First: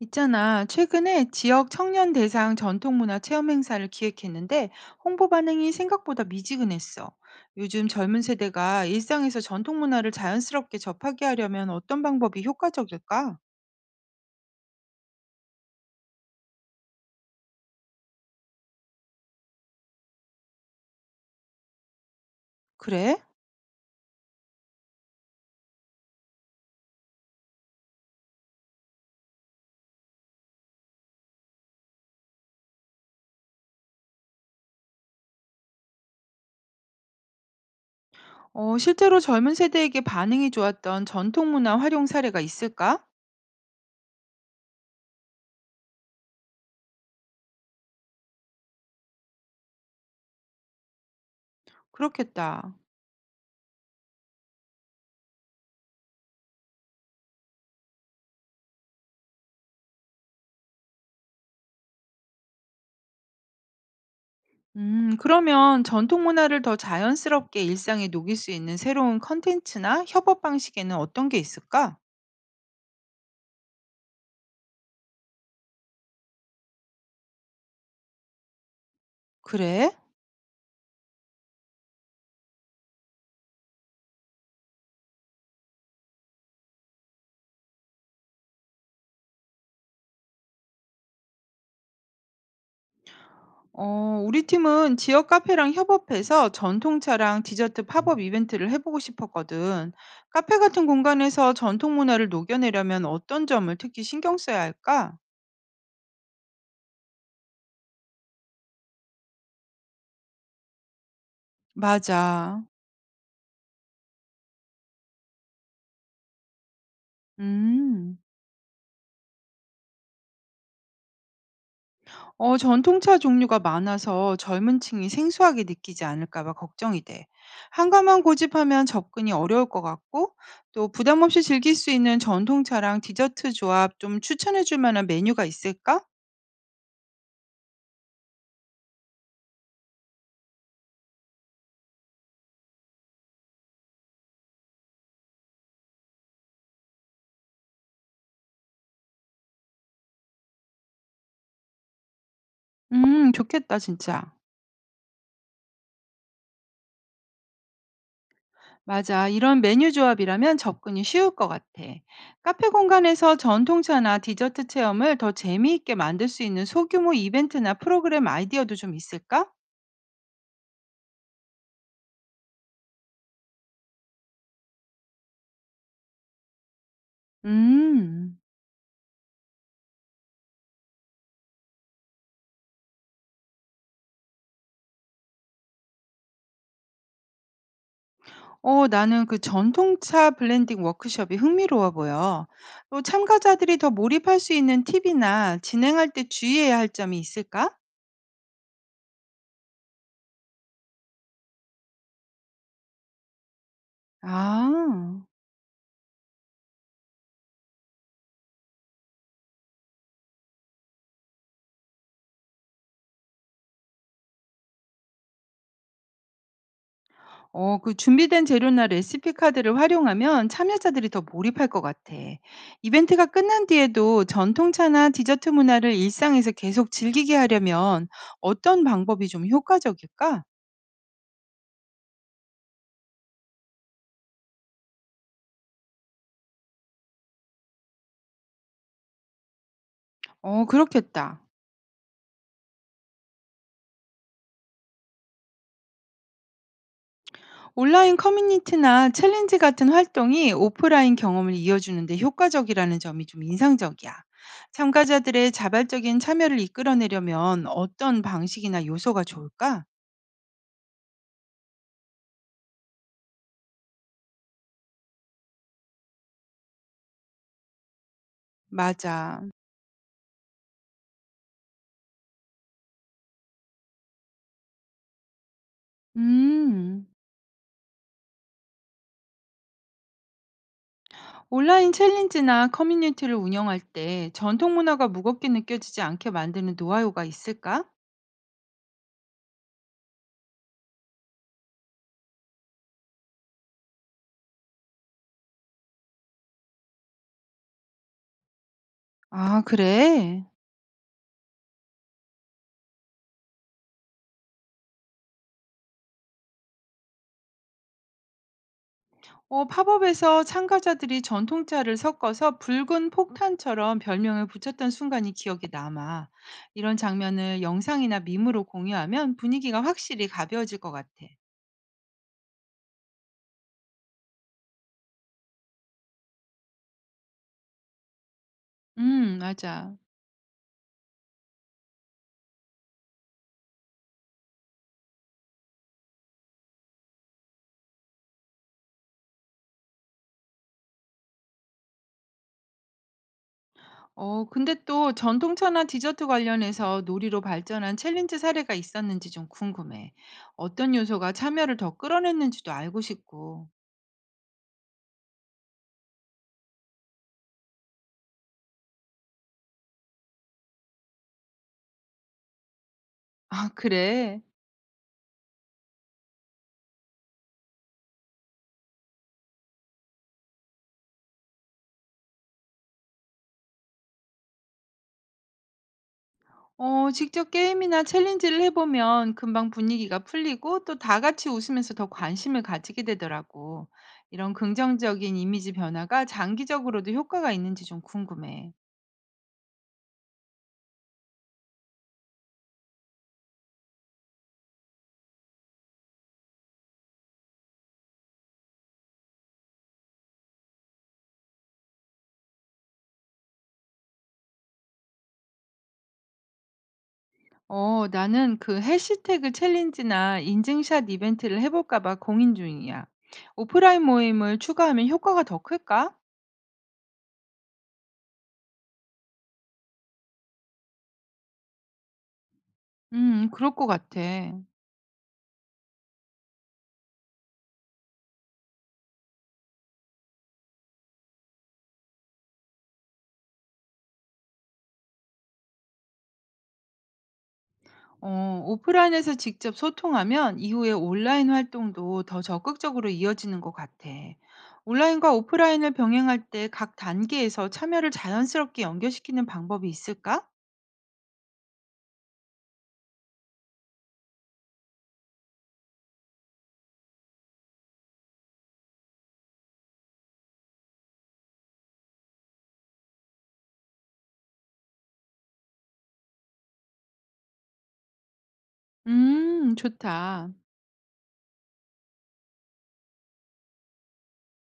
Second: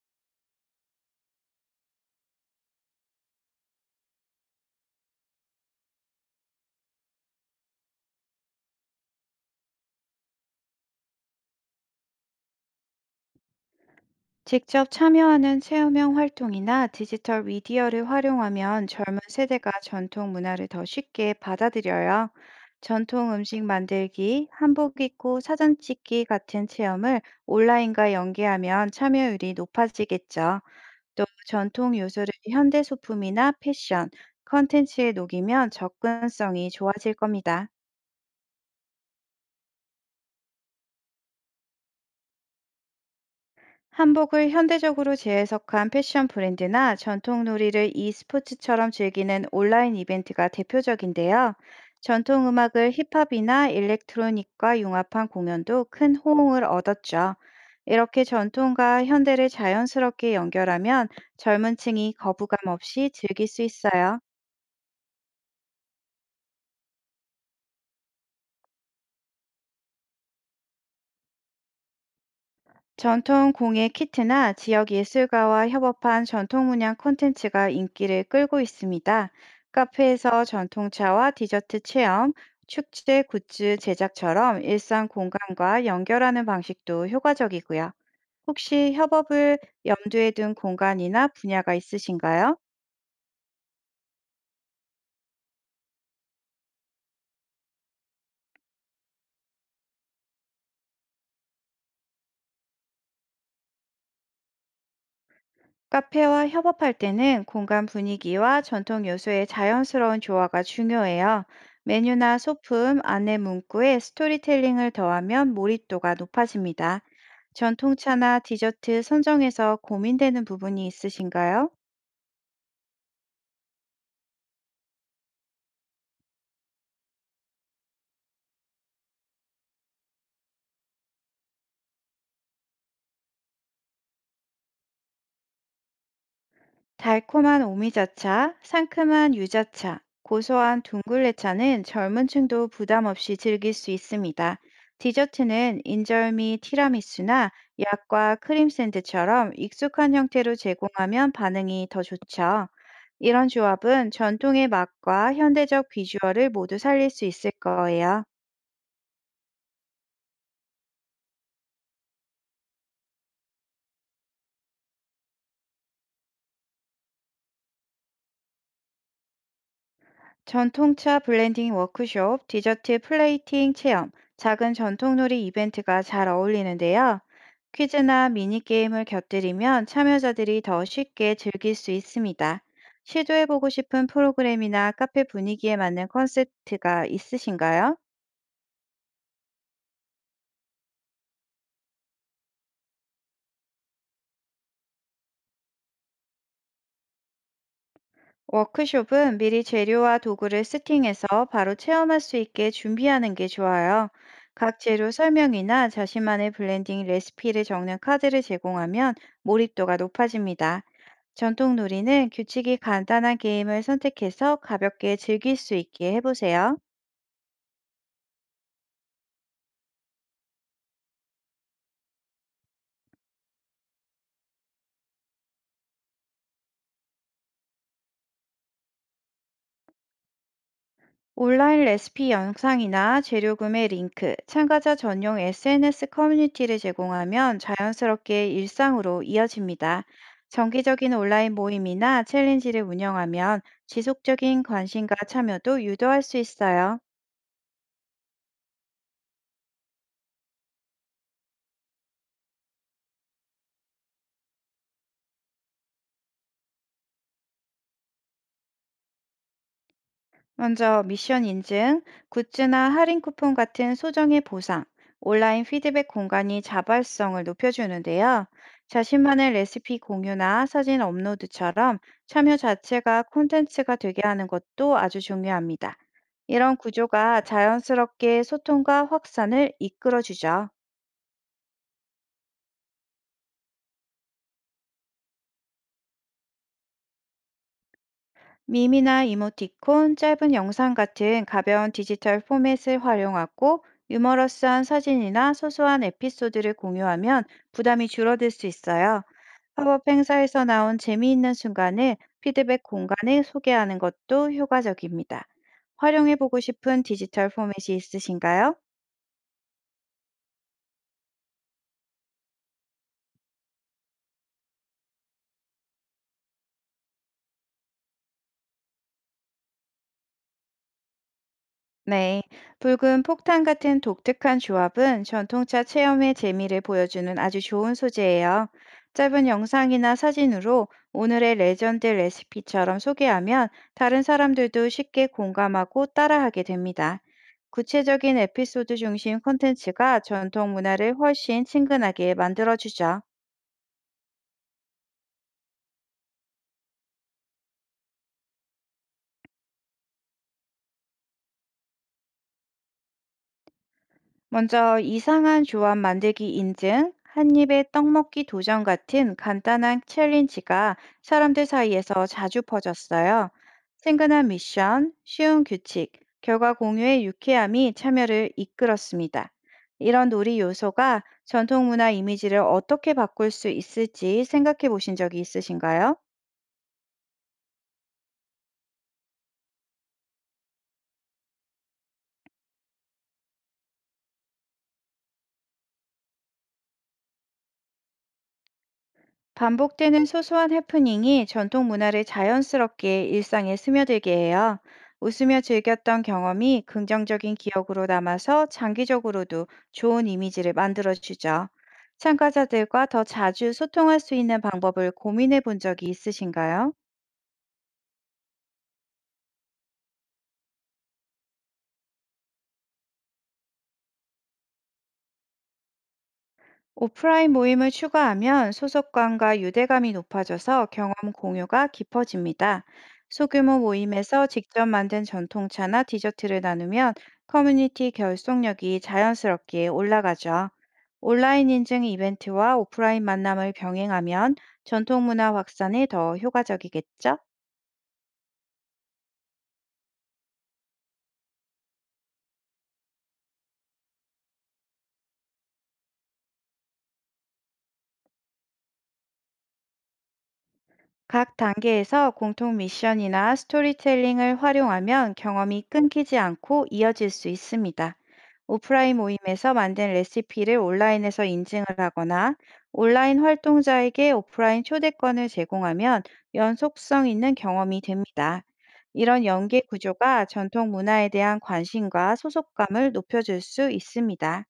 있잖아. 최근에 지역 청년 대상 전통문화 체험 행사를 기획했는데 홍보 반응이 생각보다 미지근했어. 요즘 젊은 세대가 일상에서 전통문화를 자연스럽게 접하게 하려면 어떤 방법이 효과적일까? 직접 참여하는 체험형 활동이나 디지털 미디어를 활용하면 젊은 세대가 전통 문화를 더 쉽게 받아들여요. 그래? 전통 음식 만들기, 한복 입고 사진 찍기 같은 체험을 온라인과 연계하면 참여율이 높아지겠죠. 또 전통 요소를 현대 소품이나 패션, 컨텐츠에 녹이면 접근성이 좋아질 겁니다. 실제로 젊은 세대에게 반응이 좋았던 전통문화 활용 사례가 있을까? 한복을 현대적으로 재해석한 패션 브랜드나 전통 놀이를 e스포츠처럼 즐기는 온라인 이벤트가 대표적인데요. 전통 그렇겠다. 음악을 힙합이나 일렉트로닉과 융합한 공연도 큰 호응을 얻었죠. 이렇게 전통과 현대를 자연스럽게 연결하면 젊은 층이 거부감 없이 즐길 수 있어요. 그러면 전통문화를 더 자연스럽게 일상에 녹일 수 있는 새로운 컨텐츠나 협업 방식에는 어떤 게 있을까? 전통 공예 키트나 지역 예술가와 협업한 전통 문양 콘텐츠가 인기를 끌고 있습니다. 그래? 카페에서 전통차와 디저트 체험, 축제 굿즈 제작처럼 일상 공간과 연결하는 방식도 효과적이고요. 혹시 협업을 염두에 둔 공간이나 분야가 있으신가요? 우리 팀은 지역 카페랑 협업해서 전통차랑 디저트 팝업 이벤트를 해보고 싶었거든. 카페 같은 공간에서 전통 문화를 녹여내려면 어떤 점을 특히 신경 써야 할까? 카페와 협업할 때는 공간 분위기와 전통 요소의 자연스러운 조화가 중요해요. 메뉴나 맞아. 소품, 안내 문구에 스토리텔링을 더하면 몰입도가 높아집니다. 음. 전통차나 디저트 선정에서 고민되는 부분이 있으신가요? 전통차 종류가 많아서 젊은 층이 생소하게 느끼지 않을까 봐 걱정이 돼. 한 가만 고집하면 접근이 어려울 것 같고, 또 부담 없이 즐길 수 있는 전통차랑 디저트 조합 좀 추천해 줄 만한 메뉴가 있을까? 달콤한 오미자차, 상큼한 유자차, 고소한 둥글레차는 젊은 층도 부담 없이 즐길 수 있습니다. 디저트는 인절미, 티라미수나 약과 크림 샌드처럼 익숙한 형태로 제공하면 반응이 더 좋죠. 이런 좋겠다, 조합은 진짜. 전통의 맛과 현대적 비주얼을 모두 살릴 수 있을 거예요. 맞아. 이런 메뉴 조합이라면 접근이 쉬울 것 같아. 카페 공간에서 전통차나 디저트 체험을 더 재미있게 만들 수 있는 소규모 이벤트나 프로그램 아이디어도 좀 있을까? 전통차 블렌딩 워크숍, 디저트 플레이팅 체험, 작은 전통놀이 이벤트가 잘 어울리는데요. 퀴즈나 음. 미니게임을 곁들이면 참여자들이 더 쉽게 즐길 수 있습니다. 시도해보고 싶은 프로그램이나 카페 분위기에 맞는 콘셉트가 있으신가요? 나는 그 전통차 블렌딩 워크숍이 흥미로워 보여. 또 참가자들이 더 몰입할 수 있는 팁이나 진행할 때 주의해야 할 점이 있을까? 워크숍은 미리 재료와 도구를 세팅해서 바로 체험할 수 있게 준비하는 게 좋아요. 각 재료 아. 설명이나 자신만의 블렌딩 레시피를 적는 카드를 제공하면 몰입도가 높아집니다. 전통 놀이는 규칙이 간단한 게임을 선택해서 가볍게 즐길 수 있게 해보세요. 그 준비된 재료나 레시피 카드를 활용하면 참여자들이 더 몰입할 것 같아. 이벤트가 끝난 뒤에도 전통차나 디저트 문화를 일상에서 계속 즐기게 하려면 어떤 방법이 좀 효과적일까? 온라인 레시피 영상이나 재료 구매 링크, 참가자 전용 SNS 커뮤니티를 제공하면 자연스럽게 일상으로 이어집니다. 정기적인 그렇겠다. 온라인 모임이나 챌린지를 운영하면 지속적인 관심과 참여도 유도할 수 있어요. 온라인 커뮤니티나 챌린지 같은 활동이 오프라인 경험을 이어주는데 효과적이라는 점이 좀 인상적이야. 참가자들의 자발적인 참여를 이끌어내려면 어떤 방식이나 요소가 좋을까? 먼저 미션 인증, 굿즈나 할인 쿠폰 같은 소정의 보상, 온라인 피드백 공간이 자발성을 높여주는데요. 맞아. 자신만의 레시피 공유나 사진 업로드처럼 참여 자체가 콘텐츠가 되게 하는 것도 아주 중요합니다. 이런 음. 구조가 자연스럽게 소통과 확산을 이끌어주죠. 온라인 챌린지나 커뮤니티를 운영할 때 전통 문화가 무겁게 느껴지지 않게 만드는 노하우가 있을까? 밈이나 이모티콘, 짧은 영상 같은 가벼운 디지털 포맷을 활용하고 유머러스한 사진이나 소소한 에피소드를 공유하면 부담이 줄어들 수 있어요. 아, 팝업 그래. 행사에서 나온 재미있는 순간을 피드백 공간에 소개하는 것도 효과적입니다. 활용해보고 싶은 디지털 포맷이 있으신가요? 팝업에서 참가자들이 전통차를 섞어서 붉은 폭탄처럼 별명을 붙였던 순간이 기억에 남아. 이런 장면을 영상이나 밈으로 공유하면 분위기가 확실히 가벼워질 것 같아. 네, 붉은 폭탄 같은 독특한 조합은 전통차 체험의 재미를 보여주는 아주 좋은 소재예요. 짧은 맞아. 영상이나 사진으로 오늘의 레전드 레시피처럼 소개하면 다른 사람들도 쉽게 공감하고 따라하게 됩니다. 구체적인 에피소드 중심 콘텐츠가 전통 문화를 훨씬 친근하게 만들어주죠. 근데 또 전통차나 디저트 관련해서 놀이로 발전한 챌린지 사례가 있었는지 좀 궁금해. 어떤 요소가 참여를 더 끌어냈는지도 알고 싶고. 먼저 이상한 조합 만들기 인증, 한 입에 떡 먹기 도전 같은 간단한 챌린지가 사람들 사이에서 자주 퍼졌어요. 아, 그래? 친근한 미션, 쉬운 규칙, 결과 공유의 유쾌함이 참여를 이끌었습니다. 이런 놀이 요소가 전통 문화 이미지를 어떻게 바꿀 수 있을지 생각해 보신 적이 있으신가요? 직접 게임이나 챌린지를 해보면 금방 분위기가 풀리고 또 다 같이 웃으면서 더 관심을 가지게 되더라고. 이런 긍정적인 이미지 변화가 장기적으로도 효과가 있는지 좀 궁금해. 반복되는 소소한 해프닝이 전통 문화를 자연스럽게 일상에 스며들게 해요. 웃으며 즐겼던 경험이 긍정적인 기억으로 남아서 장기적으로도 좋은 이미지를 만들어주죠. 참가자들과 더 자주 소통할 수 있는 방법을 고민해 본 적이 있으신가요? 나는 그 해시태그 챌린지나 인증샷 이벤트를 해볼까 봐 고민 중이야. 오프라인 모임을 추가하면 효과가 더 클까? 오프라인 모임을 추가하면 소속감과 유대감이 높아져서 경험 공유가 깊어집니다. 그럴 소규모 것 같아. 모임에서 직접 만든 전통차나 디저트를 나누면 커뮤니티 결속력이 자연스럽게 올라가죠. 온라인 인증 이벤트와 오프라인 만남을 병행하면 전통 문화 확산에 더 효과적이겠죠? 오프라인에서 직접 소통하면 이후에 온라인 활동도 더 적극적으로 이어지는 것 같아. 온라인과 오프라인을 병행할 때 각 단계에서 참여를 자연스럽게 연결시키는 방법이 있을까? 각 단계에서 공통 미션이나 스토리텔링을 활용하면 경험이 끊기지 않고 이어질 수 있습니다. 오프라인 모임에서 만든 레시피를 온라인에서 인증을 하거나 온라인 활동자에게 오프라인 초대권을 제공하면 연속성 있는 경험이 됩니다. 이런 연계 구조가 좋다. 전통 문화에 대한 관심과 소속감을 높여줄 수 있습니다.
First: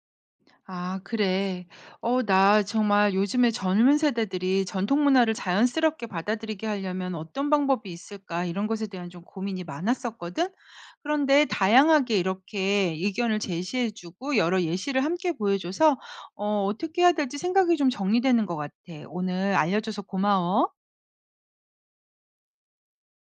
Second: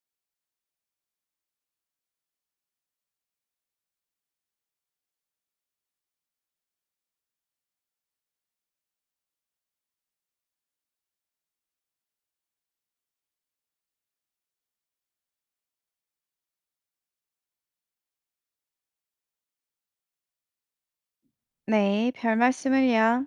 아, 그래. 어, 나 정말 요즘에 젊은 세대들이 전통 문화를 자연스럽게 받아들이게 하려면 어떤 방법이 있을까? 이런 것에 대한 좀 고민이 많았었거든. 그런데 다양하게 이렇게 의견을 제시해주고 여러 예시를 함께 보여줘서 어떻게 해야 될지 생각이 좀 정리되는 것 같아. 오늘 알려줘서 고마워. 네, 별 말씀을요.